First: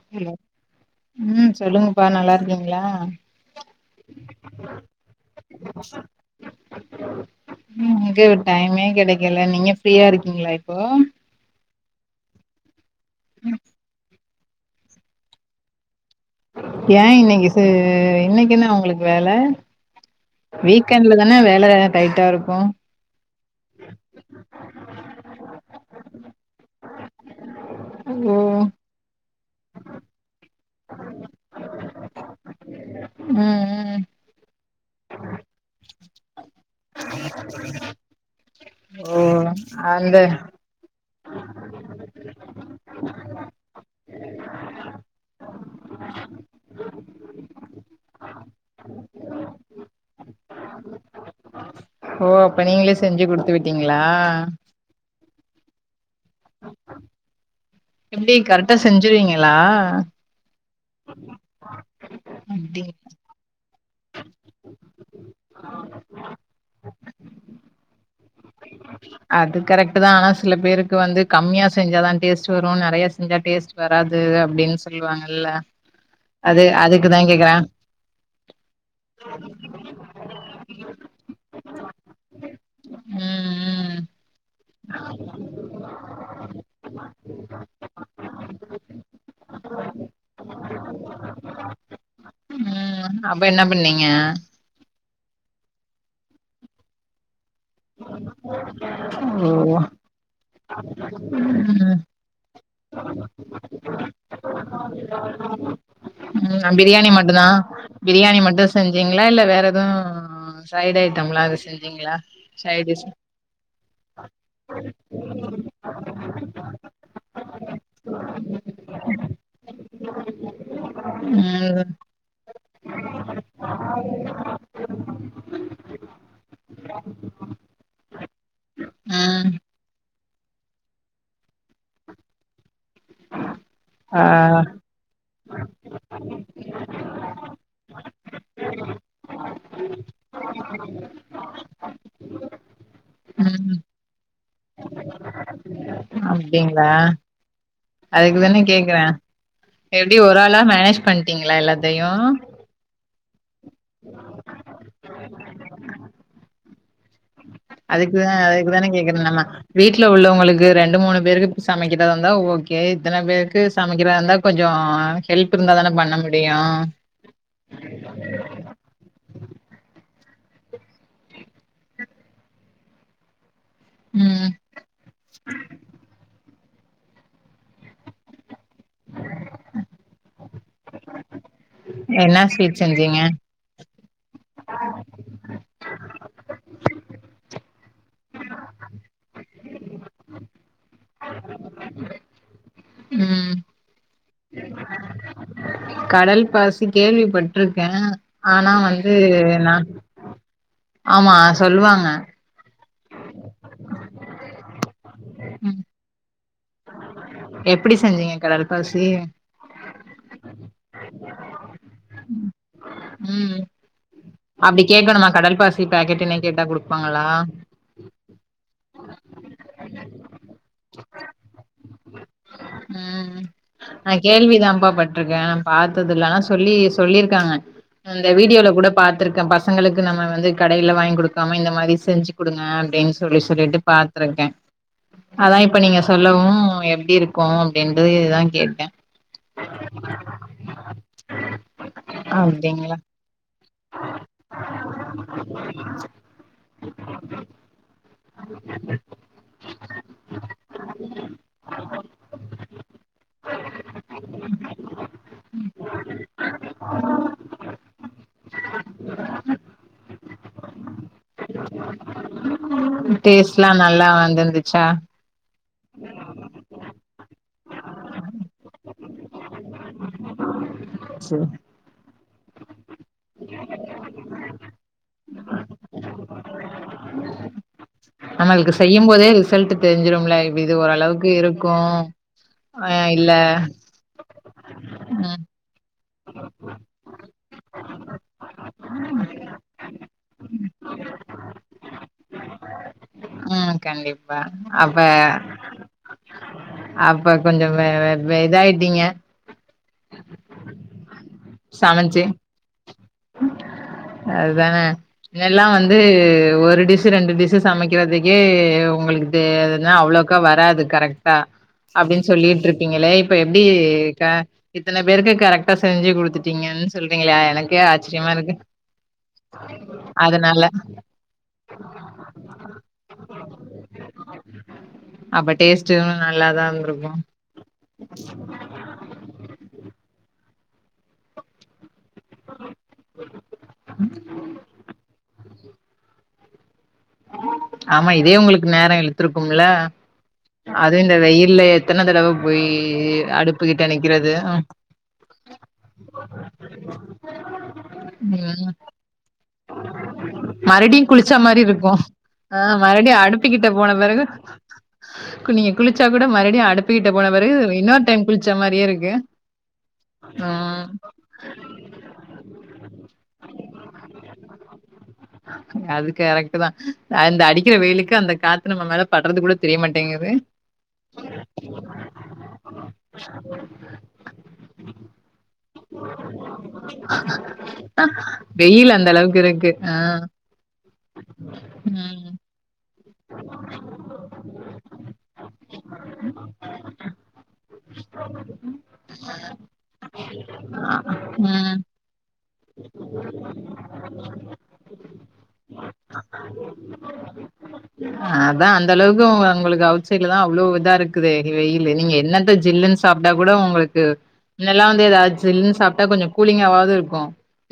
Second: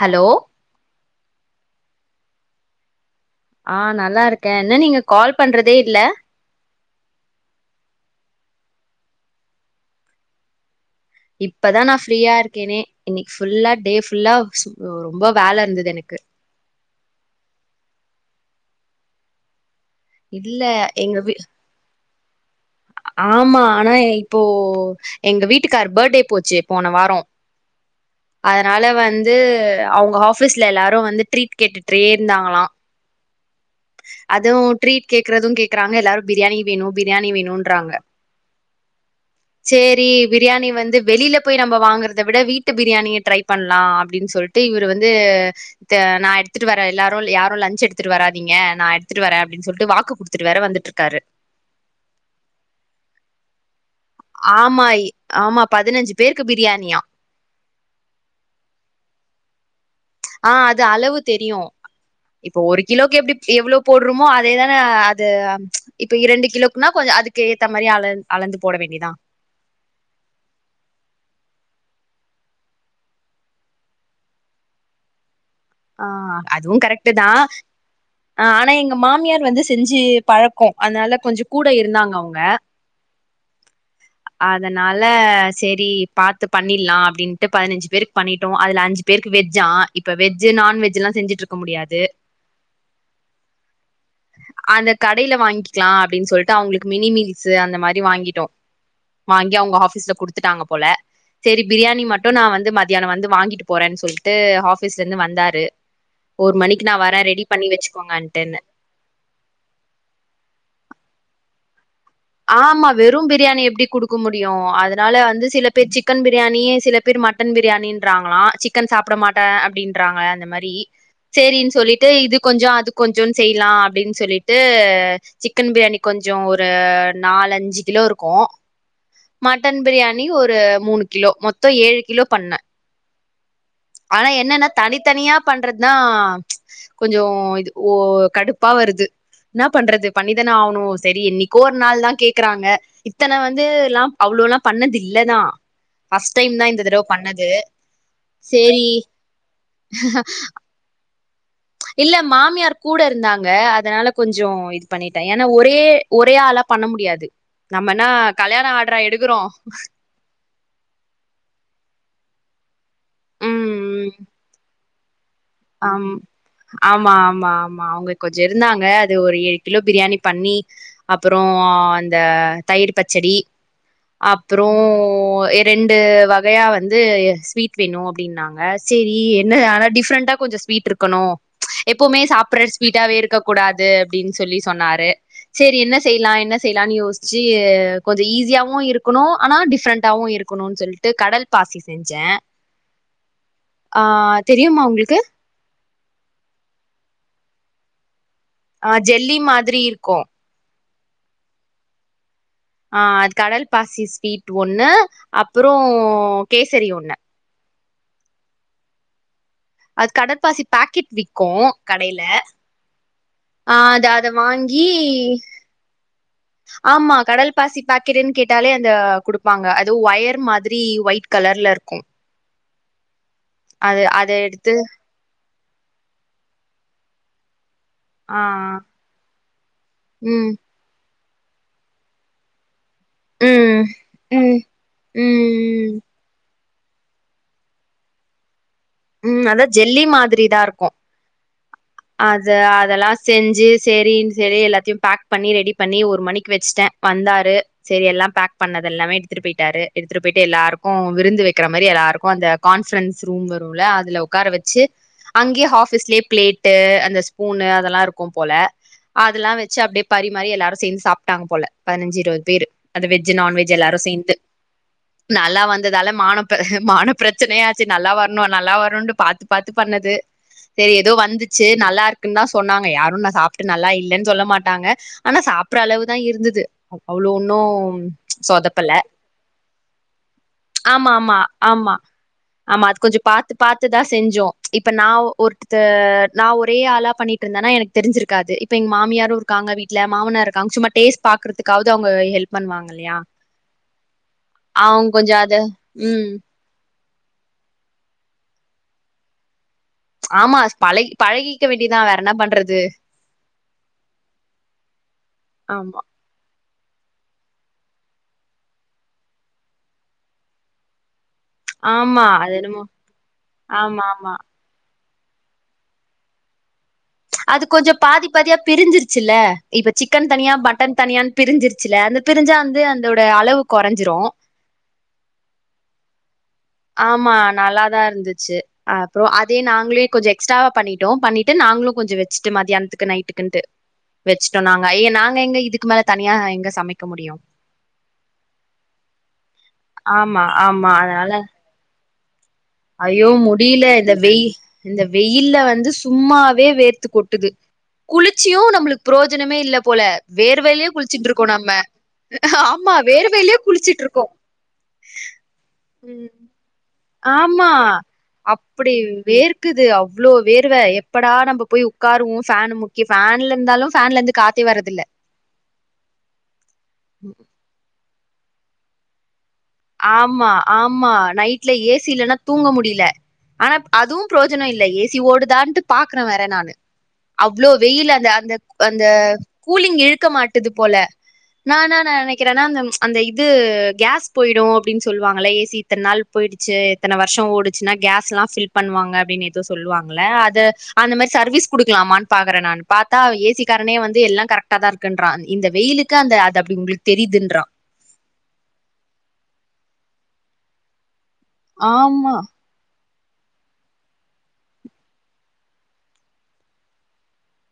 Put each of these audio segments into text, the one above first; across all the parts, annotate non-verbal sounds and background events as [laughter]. hello ம் சொல்லுங்கப்பா நல்லா இருக்கீங்களா ஆ நல்லா இருக்கே என்ன நீங்க கால் பண்றதே இல்ல எங்க டைமே கெடெக்கல நீங்க ஃப்ரீயா இருக்கீங்களா இப்போ இப்பதா நா ஃப்ரீயா இருக்கேனே இன்னக்கி ஃபுல்லா டே ஃபுல்லா ரொம்ப வேல இருந்தது எனக்கு ஏ இன்னக்கி சு இன்னக்கி என்னா உங்களுக்கு வேல இல்ல வீக்கெண்ட்ல எங்க வீ தான வேல டைட்டா இருக்கு ஆமா ஆனா இப்போ எங்க வீட்டுக்கார் பர்ட்டே போச்சு போன வாரொ ஓ அதனால வந்து அவுங்க ஆஃபீஸ்ல எல்லாரு வந்து ட்ரீட் கேட்டுட்றே இருந்தாங்களா ம் ம் அதுவு ட்ரீட் கேக்குறது கேக்குறாங்க எல்லாரு பிரியாணி வேணு பிரியாணி வேணுன்றாங்க ஓ சேரி அந்த பிரியாணி வந்து வெளில போய் நம்ப வாங்குறத விட வீட்டு பிரியாணிய ட்ரை பண்லா அப்டின்னு சொல்ட்டு இவர் வந்து டு நா எடுத்துட்டு வரே எல்லாரு யாரு லன்ச் எடுத்துட்டு வராதீங்க திங்க நா எடுத்துட்டு வரே அப்டின்னு சொல்ட்டு வாக்கு குடுத்துட்டு வேற வந்துட்ருக்காரு ஓ அப்ப நீங்களே செஞ்சு குடுத்து விட்டீங்களா ஆமா ஆமா பதினஞ்சு பேருக்கு பிரியாணியா எப்டி கரெக்டா செஞ்சுருவீங்களா ஆ அது அளவு தெரியு இப்போ ஒரு அப்டிங் கிலோக்கு எப்டி எவ்ளோ போடுறமோ அதேதான அது இப்ப இரண்டு கிலோக்குன்னா கொஞ்சொ அதுக்கு ஏத்த மாரி அள அளந்து போட வேண்டியதா அது கரெக்டு தா ஆனா சில பேருக்கு வந்து கம்மியா செஞ்சா தா டேஸ்ட்டு வரு நெறையா செஞ்சா டேஸ்ட் வராது அப்டின்னு சொல்லுவாங்கல்ல ஆ அது அதுவும் கரெக்ட்டு அதுக்குதா தா கேக்குறே ஆ ஆனா எங்க மாமியார் வந்து செஞ்சு பழக்கோ அதுனால கொஞ்ச கூட இருந்தாங்க அவுங்க ம் ம் அதுனால சரி பாத்து பண்ணில்லா அப்டின்ட்டு பதினஞ்சு பேருக்கு பண்ணிட்டோ அதுல அஞ்சு பேருக்கு வெஜ்ஜா இப்ப வெஜ்ஜு நான்வெஜ்ஜல்லா செஞ்சுட்டு இருக்க முடியாது ம் ம் அப்ப என்ன பண்ணீங்க அந்த கடேல வாங்கிக்கலா அப்டின் சொல்ட்டு அவுங்களுக்கு மினி மீல்ஸு அந்த மாரி வாங்கிட்டோ ஓ வாங்கி அவுங்க ஆஃபீஸ்ல குடுத்துட்டாங்க போல சரி ம் பிரியாணி மட்டு நா வந்து மத்தியானோ வந்து வாங்கிட்டு போறேன் சொல்லி ட்டு ஆபீஸ்ல இருந்து வந்தாரு ஒரு ம் மணிக்கு நா பிரியாணி வரே மட்டுந்தா ரெடி பண்ணி பிரியாணி வச்சுக்கோங்கன்ட்டுன்னு மட்டு செஞ்சீங்களா இல்ல வேற எது ஃப்ரைடு் ஐட்டம்ல்லா எது செஞ்சீங்களா ஆமா சைட் டிஷ் வெறு பிரியாணி எப்டி குடுக்க முடியு அதுனால வந்து சில பேர் சிக்கன் பிரியாணி சில பேர் மட்டன் பிரியாணின்றாங்களா சிக்கன் சாப்ட மாட்டே அப்டின்றாங்க அந்த மாரி சேரின் ம் சொல்லிட்டு இது கொஞ்சோ அது கொஞ்சோன் செய்லா அப்டின் சொல்லிட்டு சிக்கன் பிரியாணி கொஞ்சோ ஒரு நாலஞ்சு கிலோ இருக்கு ம் மட்டன் பிரியா ணி ஒரு மூணு கிலோ மொத்தோ ஏழு கிலோ பண்ணே ஆ ஆனா என்னன்னா தனித்தனியா பண்ற தா கொஞ்சோ இது ஓ கடுப்பா வருது என்னா பண்றது பண்ணிதான ஆகணு சரி என்னைக்கோ ஒரு நாள் தா கேக்குறாங்க இத்தன வந்து ம் எல்லா அவ்ளோல்லா பண்ணது இல்லதா ஃபஸ்ட் டைம் தா இந்த தடவ பண்ணது அதுக்குதான சேரி கேக்குறே எப்டி ஒரு ஆளா மேனேஜ் பண்ட்டீங்களா எல்லா இல்ல மாமியார் கூட இருந்தாங்க அதுனால கொஞ்சோ இது பண்ணிட்டே ஏனா ஒரே ஒரே ஆளா பண்ண முடியாது நம்மனா அதுக்குதா கல்யாண அதுக்குதானே ஆட்றா கேக்குறே எடுக்குறோ நம்ம வீட்ல உள்ளவங்களுக்கு ரெண்டு மூணு பேருக்கு சமைக்கிறதந்தா ஓ கே இத்தன ம் பேருக்கு ம் சமைக்கிறதந்தா கொஞ்சோ ஹெல்ப் இருந்தா தான ஆம் பண்ண முடியு ஆமா ஆமா ஆமா அவங்க கொஞ்சோ இருந்தாங்க அது ஒரு ஏழு கிலோ பிரியாணி பண்ணி அப்பறோ அந்த தயிர் பச்சடி ம் அப்பறோ எ ரெண்டு வ கையா வந்து ஸ்வீட் வேணு அப்டின்னாங்க சேரி என்ன ஆனா டிஃப்ரண்டா கொஞ்ச ஸ்வீட் இருக்கணு எப்பவுமே என்ன சாப்பற்ற ஸ்வீட் ஸ்வீட்டாவே செஞ்சீங்க இருக்க கூடாது அப்டின் சொல்லி சொன்னாரு சேரி என்ன செய்லா என்ன செய்லான்னு யோஸ்ச்சு கொஞ்சோ ஈஸியாவு இருக்கணு ஆனா டிஃப்ரெண்டாவு இருக் கணுன் சொல்ட்டு கடல் பாசி செஞ்சே ம் ஆ தெரியுமா உங்களுக்கு கடல் பாசி கேள்விபட்ருக்கே ஆனா ஆ வந்து ஜெல்லி நா மாதிரி இருக்கு ஆமா சொல்லுவாங்க ஆ அது கடல் பாசி ஸ்வீட் ஒண்ணு அப்பறோ ம் கேசரி ஒண்ணு எப்டி செஞ்சீங்க கடல் பாசி அது கடல்பாசி பாக்கெட் விக்கு கடேல ம் அப்டி கேக்கணுமா கடல் பாசி பாக்கெட்டுனே கேட்டா குடுப்பாங்களா பாக்கெடுன் கேட்டாலே அந்த குடுப்பாங்க அது ஒயர் மாதிரி ஒயிட் கலர்ல இருக்கு ம் ம் அது நா அத எடுத்து கேள்விதாம்பா பட்ருக்கே நா பாத்தது இல்ல ஆனா சொல்லி சொல்லிருக்காங்க அந்த ஆ வீடியோல கூட பாத்துருக்கே பசங்களுக்கு நம்ம வந்து ம் க கடையில வாங்கி குடுக்காம இந்த மாரி செஞ்சு குடுங்க அப்டின் சொ [unintelligible] சொல்லிட்டு ம் பாத்துருக்க ம் அனா இப்ப நீங்க ம் சொல்லவு எப்டி இருக்கோ அப்டின்றது இது தா கேட்ட உம் அதா ஜெல்லி மாத்ரிதா இருக்கு அது அப்டிங்களா அதெல்லா செஞ்சு சேரின் செரி எல்லாத்தையு பேக் பண்ணி ரெடி பண்ணி ஒரு மணிக் வெச்சிட்ட வந்தாரு செரி எல்லா பேக் பண்ணத எல்லாமே எடுத்துட் போயிட்டாரு எடுத்துட் போயிட்டு எல்லாருக்கோ விருந்து வெக்கற மாரி எல்லாருக்கு அந்த கான்பரன்ஸ் ரூம் வருல்ல அதுல உக்கார வெச்சி அங்கியே ஆஃபீஸ்லயே பிளேட் டு அந்த ஸ்பூனு அதெல்லா இருக்கும் போல அதெல்லா வெச்சி அப்டியே பரிமாறி எல்லாரு சேந்து சாப்ட்டாங்க போல பதினஞ்சி இருவது பேரு அது வெஜ்ஜு டேஸ்ட்லா நான்வெஜ்ஜு எல்லாருமே நல்லா சேந்து வந்துருந்துச்சா நல்லா வந்ததால மானப் ப மானப்பிரச்சனயாச்சு நல்லா வர்னோ நல்லா வருண்டு பாத் த்து பாத்து பண்ணது செரி ஏதோ சேரி வந்துச் சு நல்லா இருக்குன் தா சொன்னாங்க யாரு நா சாப்ட்டு நல்லா இல்லேன் சொல்ல மாட்டாங்க ஆனா சாப் ப்புற அளவு தா இருந்துது அவ்ளோ ஒன்னு நம்மளுக்கு சொதப் செய்யும் போதே ரிசல்ட்டு தெரிஞ்சிரும்ல இப்ப இது ஆமா ஓரளவுக்கு ஆமா இருக்கு ஆமா ஆமா ஆ அது கொஞ்சோ இல்ல பாத்து பாத்துதா செஞ்சோ இப்ப நா ம் ஒருத்த நா ஒரே ஆளா பண்ணிட்ருந்தனா எனக் தெரிஞ்சிருக்காது இப்ப எங்க மாமியாரு இருக்காங்க வீட்ல மாமனாரு இருக்காங்க சும்மா டேஸ்ட் பாக்குறதுக்காவது அவுங்க ஹெல்ப் பண்ணுவாங்க இல்யா உம் கண்டிப்பா அப்ப அது உம் அப்ப கொஞ்சோ வெ வெ வெதாயிட்டீங்க ஆமா அஸ் பழகி பழகிக்க வேண்டியதா வேற என்னா பண்றது அத்தான இதெல்லா வந்து ஆமா ஒரு டிஷ் சு ரெண்டு டிஷ்சு சமைக்கறதுக்கே உங்களுக் தே அதென்னா அவ்ளோக்கா வராது கரெக்டா ஆமா அப்டின் அது என்னமோ சொல்லிட்ருப்பீங்களே இப்ப எப்டி ஆமா க ஆமா இத்தன பேருக்கு கரெக்டா செஞ்சி குடுத்துட்டீங்கன் சொல்றீங்களே அது எனக்கே கொஞ்சோ ஆச் பாதி பாதியா பிரிஞ்சிருச்சில்ல இப்ப சிக்கன் தனியா அதனால பட்டன் தனியான் பிரிஞ்சிருச்சில்ல அது பிரிஞ்சா வந்து அந்தோட அளவு கொறஞ்சிரு அப்ப டேஸ்ட்டு நல்லாதா இருந்துருக் ஆமா நல்லாதா இருந்துச்சு அப்றோ அதே நாங்களே கொஞ்ச எக்ஸ்ட்ராவா பண்ணிட் டோ பண்ணிட்டு நாங்களு கொஞ்சோ வெச்சிட்டு மத்தியானத்துக்கு நைட்டுக்குன்ட்டு வெச்சிட்டோ நாங் அய்ய நாங்க எங்க இதுக் மேல தனியா எங்க சமைக்க முடியு ஆமா இதே உங்குளுக் நேர இழுத்துருக்கும்ல ஆமா ஆமா அதுவு இந்த அதனால வெயில்லே எத்தன தடவ போயி யி ஐயோ அடுப்புகிட்ட முடியல இந்த நிக்கறது வெயி இந்த வெயில்ல வந்து சும்மாவே வேர்த்து கொட்டுது குளிச்சியு உம் நம்மளுக்கு புரோஜனமே இல்ல போல வேர்வையிலயே மறுடியு குளிச்சிட்டு குளிச்சா இருக்கோ மாரி நம்ம இருக்கு ஆ ஆமா மறுடியு வேர்வையிலயே அடுப்புக்கிட்ட போன குளிச்சிட்டு பிறகு இருக்கோ நீங்க குளிச்சா ம் கூட மறுடியு அடுப் போன பிறகு ஆமா இன்னோர் டைம் அப்படி இருக்கு வேர்க்குது அவ்ளோ வேர்வ ம் எப்படா நம்ப போய் உக்காருவோ ஃபேனு முன் இங்க ஃபேன்ல இருந்தாலு ஃபேன்ல இருந்து காத்தே வரதில்ல அது கரெக்ட் தா அந்த அடிக்கிற வெயிலுக்கு அந்த காத் ஆமா ஆமா நைட்ல ஏ சி இல்லேனா தூங்க முடில ஆனா அதுவு ப்ரோஜன இல்ல ஏ சி ஓடுதான்ட்டு பாக்கற வேற நானு அவ்ளோ வெயில்ல அந்த தக் வெயில் அந்த அளவுக்கு இருக்கு ஆ கூலிங் இழுக்க மாட்டேது போல நா என்னா ம் நெனைக்கறேனா அந்த அந்த இது கேஸ் போய்டும் அப்டின் சொல்வாங்கள்ள ஏ சி இத்தன நாள் போய்டுச்சு இத்தன வர்ஷோ ஓடுச்சுன்னா கேஸ் எல்லா ஃபில் பண்ணவாங்க அப்டின் எதோ சொல்லவாங்கள்ள அது அந்த மாரி சர்வீஸ் ம் குடுக்லாமான் பாக்குறே நானு பாத்தா ஏ சி காரனே வந்து எல்லா கரெக்ட்டா தா இருக்குன்றா இந்த வெயிலுக்கு அந்த அது அப்டி உங்ளுக்கு தெரியுதுன்றா அதா அந்த அளவுக்கு உங்களுக்கு அவுட் சைட்ல தா அவ்ளோ இதாருக் குது வெய்யிலு நீங்க ஆமா என்னத்த ஜில்லுன் சாப்ட்டா கூட உங்களுக்கு மின்னல்லா வந்து எதாச் ஜில்ன்னு சாப்ட்டா கொஞ்ச கூலிங்காவாவ்து இருக்கு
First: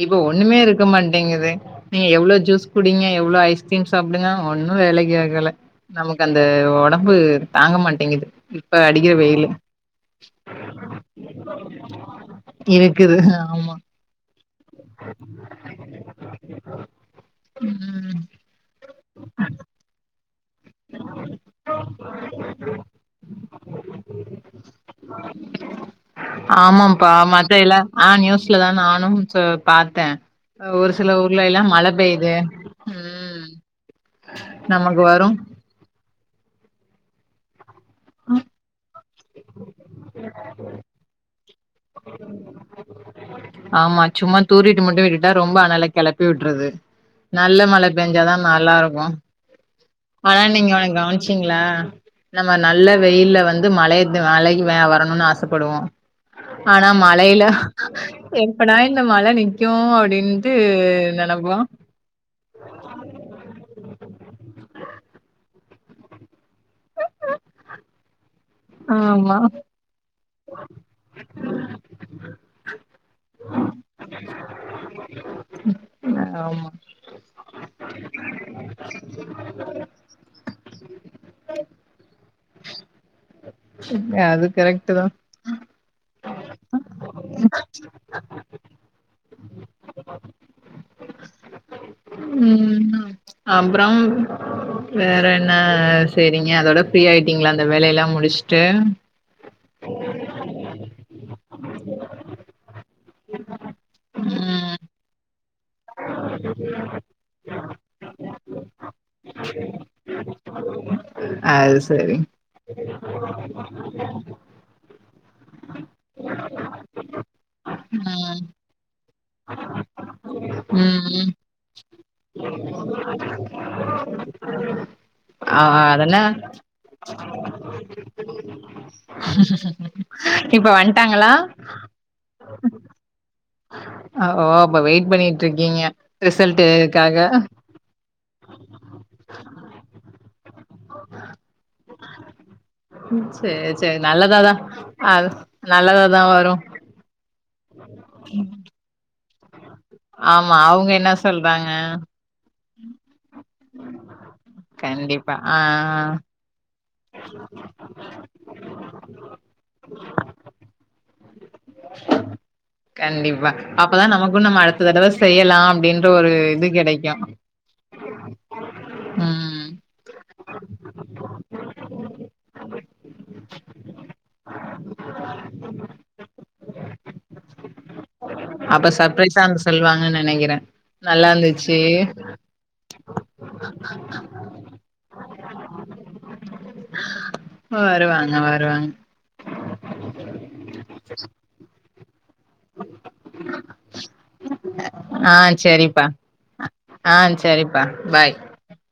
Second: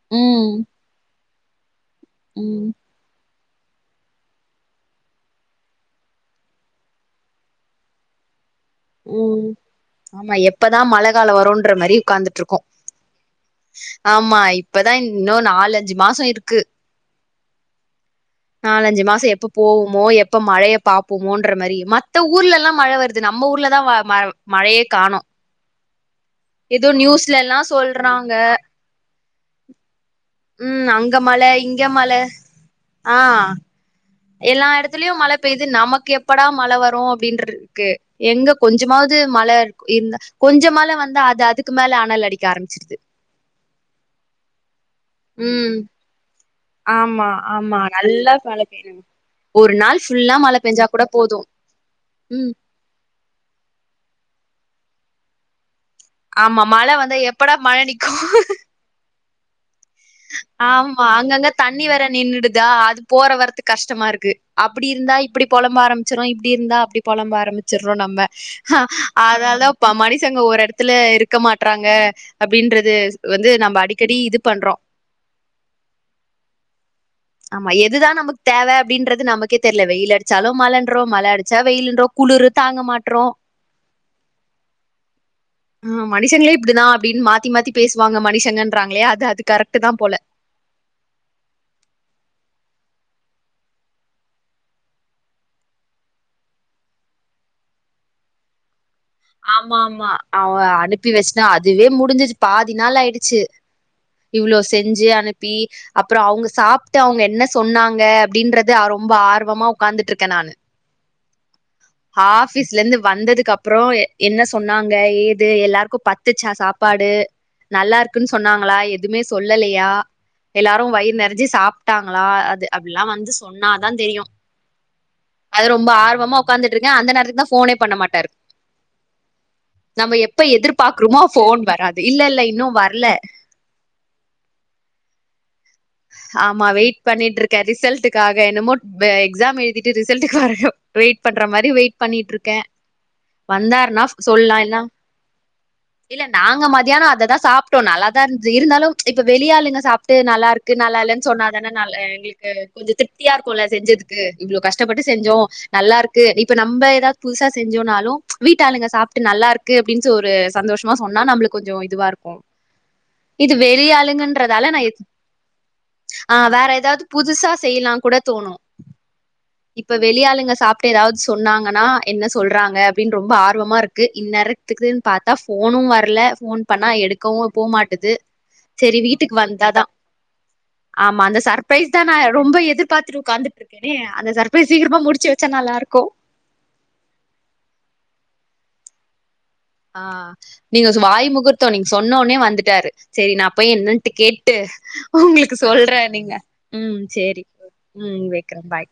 இப்ப ம் ஒன்னுமே இருக்க மாட்டேங்குது நீங்க எவ்ளோ ஜூஸ் ம் குடிங்க எவ்ளோ ஐஸ் கிரீம் சாப்டுங்க ஒன்னு வேலைக் கியாகல நமக்கு அந்த ஒடம்பு தாங்க மாட்டேங்குது இப்ப அடிக்கிற வெய்லு ம் ஆமா எப்பதா மழை கால வருன்ற மாரி உக்காந்துட்ருக்கோ இருக்குது ஆமா ஆமா இப்பதா இன்னு நாலஞ்சு மாசோ இருக்கு ம் நாலஞ்சு மாச எப்ப போவுமோ எப்ப மழைய பாப்பமோன்ற மரி மத்த ஊர்லலாம் மழை வருது நம்ம ஊர்லதா ம மழையே காணு ஆமாப்பா நியூஸ்லல்லா மத்தையில ஆ சொல்றாங்க நியூஸ்லதா நானு பாத்த அ ம் ஒரு சில அங்க மழ ஊர்ல எல்லா இங்க மழை மழ பெய்யுது ஆ ம் எல்லா நமக்கு எடத்துலயு வரு மழை பெய்து நமக்கு எப்படா மழை வரு அப்டின்ற கு எங்க கொஞ்சமாவுது மழை இருக் இருந்தா கொஞ்ச மழ வந்த அது அதுக்கு க்கு மேல அனல் அடிக்க ஆரமிச்சிருது ஆமா சும்மா தூறிட்டு மட்டு விட்டுட்டா ரொம்ப ம் அனல களப்பி விட்ருது ஆமா நல்ல ஆமா மழை நல்லா பேஞ்சாதா மழ பெய்யணு நல்லாருக்கு ஒரு நாள் ஃபுல்லா ஆனா மழ நீங்க பெஞ்சா ஒன்னு கூட போது கவனுச்சீங்ளா ம் நம்ம நல்ல வெயில்ல வந்து மழைய மழக்கி வரணும்னு ஆசப்படுவோ ஆமா மழை வந்த எப்படா மழை நிக்கு நா இந்த மழை நிக்கு அப்டின் ஆமா அங்கங்க தண்ணி வேற நின்னுடுதா அது போற வரதுக் கஷ்ட்டமாருக்கு அப்புடி இருந்தா இப்புடி பொலம்ப ஆரமிச்றோ இப்டி இருந்தா அப்டி பொலம்ப ஆரம்ச் சிர்றோ நம்ம ஆ ஆமா அதனால தா இப்ப மனிஷங்க ஒர் எடத்துல இருக்க மாட்டறாங்க அப்டின்றது வந்து நம்ம அடிக்கடி இது பண்றோ ஆமா ஆமா எதுதா நமக்கு தேவை அப்டின்றது நமக்கே தெர்ல வெயில் அடுச் சாலு மழன்றோம் மழ அடிச்சா வெயிலுன்றோ குளுரு தாங்க மாட்றோ அது கரெக்ட்டு தா ஆ மனுஷங்ளே இப்டிதா அப்டின் மாத்தி மாத்தி பேசுவாங்க மனிஷங்கன்றாங்ளே அது அது கரெக்ட்டு தா போல ம் ம் அப்றம் வேற என்ன செரிங்க அதோட ஃப்ரீ ஆயிட்டீங்ளா அந்த வேலை எல்லா முடிஷ்ட்டு ஆமா ஆமா அவ அனுப்பி வெச்ட்டா அதுவே முடிஞ்சிச்சு பாதி நாள் ஆயிடுச்சு இவ்ளோ ம் செஞ்சு அனுப்பி அப்புறோ அவுங்க சாப்ட்டு அவுங்க என்ன சொன்னாங்க அப்டின்றது ரொம்ப ஆர்வமா உக்காந்துட்ருக்க நானு அது சரி பீஸ்லேந்து வந்ததுக்கு அப்றோ என்ன சொன்னாங்க ஏது எல்லார்க்கு பத்துச்சா சாப்பாடு நல்லார்க்குன் ம் சொன்னாங்ளா எதுமே சொல்லலயா எல்லாரு வயிர் ம் நெறஞ்சு சாப்ட்டாங்ளா அது அப்புட்லா வந்து சொன்னாதா தெரியு ஆ அது ரொம்ப அதென்ன ஆர்வமா உக்காந்துட்ருக்க அந்த நேரத்துக்கு தா ஃபோனே பண்ண மாட்டாரு நம்ம எப்ப இப்ப எதிர்பார்க்குறோமோ வந்ட்டாங்களா ஃபோன் வராது இல்ல இல்ல இன்னு வர்ல ஆ ஓ அப்போ வெயிட் பண்ணிட்டு இருக்கீங்க ஆமா வெயிட் பண்ணிட்டு இருக்கே ரிசல்ட் க்காக என்னமோ எக்ஸாம் எழுதிட்டு ரிசல்ட்க்காரங்க வெயிட் பண்ற மாரி வெயிட் பண்ணிட்டு இருக்கே சேரி சேரி வந்தார்னா நல்லதாதா சொல்லா இல்னா அது நல்லதாதா இல்ல வரு நாங்க மதியானோ அததா சாப் டு நல்லாதா இர்ந்துது இருந்தாலுச் இப்போ வெளி ஆளுங்க சாப்ட்டு நல்லா ஆமா இருக்கு அவுங்க நல்லா என்ன இல்லேன் சொல்றாங்க சொன்னாதான நல் ஆ எங்களுக் கு கொஞ்சோ திருப்தியா இருக்குல செஞ்சதுக்கு இவ்ளோ கஷ்டப்பட்டு கண்டிப்பா செஞ்சோ ஆ ஆ நல்லாருக்கு இப் இப்ப நம்ப ஏதாவத் புதுசா செஞ்சோனாலு ச் வீட்டு ஆளுங்க சாப்ட்டு நல்லாருக்கு அப்டின்ச்சு ஒரு சந்தோஷமா சொன்னா நம்ளுக் கொஞ்சோ இதுவா இருக்கோ கண்டிப்பா அப்பதா நமக்கு நம்ம நா அடுத்த தடவ செய்யலா அப்டின் ஆ வேற ஏதாவது புதுசா செய்யிலா கூட தோணு ம் இப்ப வெளி ஆளுங்க சாப்ட்டு ஏதாவது சொன்னாங்கனா என்ன சொல்றாங்க அப்டின் ரொம்ப ஆர்வமா இர்க்கு இந்நேர த்துக்குன் பாத்தா ஃபோனு வர்ல ஃபோன் பண்ணா எடுக்கவு போ மாட்டுது அப்ப சர்ப்ரைஸா வந்து சொல்வாங்கன் நெனைக்கிறே ஆமா நல்லா அந்த இருந்துச்சு சர்ப்ரைஸ் தா நா ரொம்போ எதிர் பாத்துட்டு உக்காந்துட்ருக்கேனே அந்த சர்ப்ரைஸ் சீக்கிரமா முடிச்சி வெச்சா நல்லாருக்கோ வருவாங்க வருவாங் ஆ நீங்க சொ வாய் முகூர்த்தோ நீங் சொன்ன ஒன்னே வந்துட்டாரு செரி நா போயி என்னன்ட்டு கேட்டு ஆ உங்ளுக்கு சொல்றே சரிப்பா நீங்க ம் ஆ சேரி சரிப்பா ம் பாய் வெக்ரே பாய்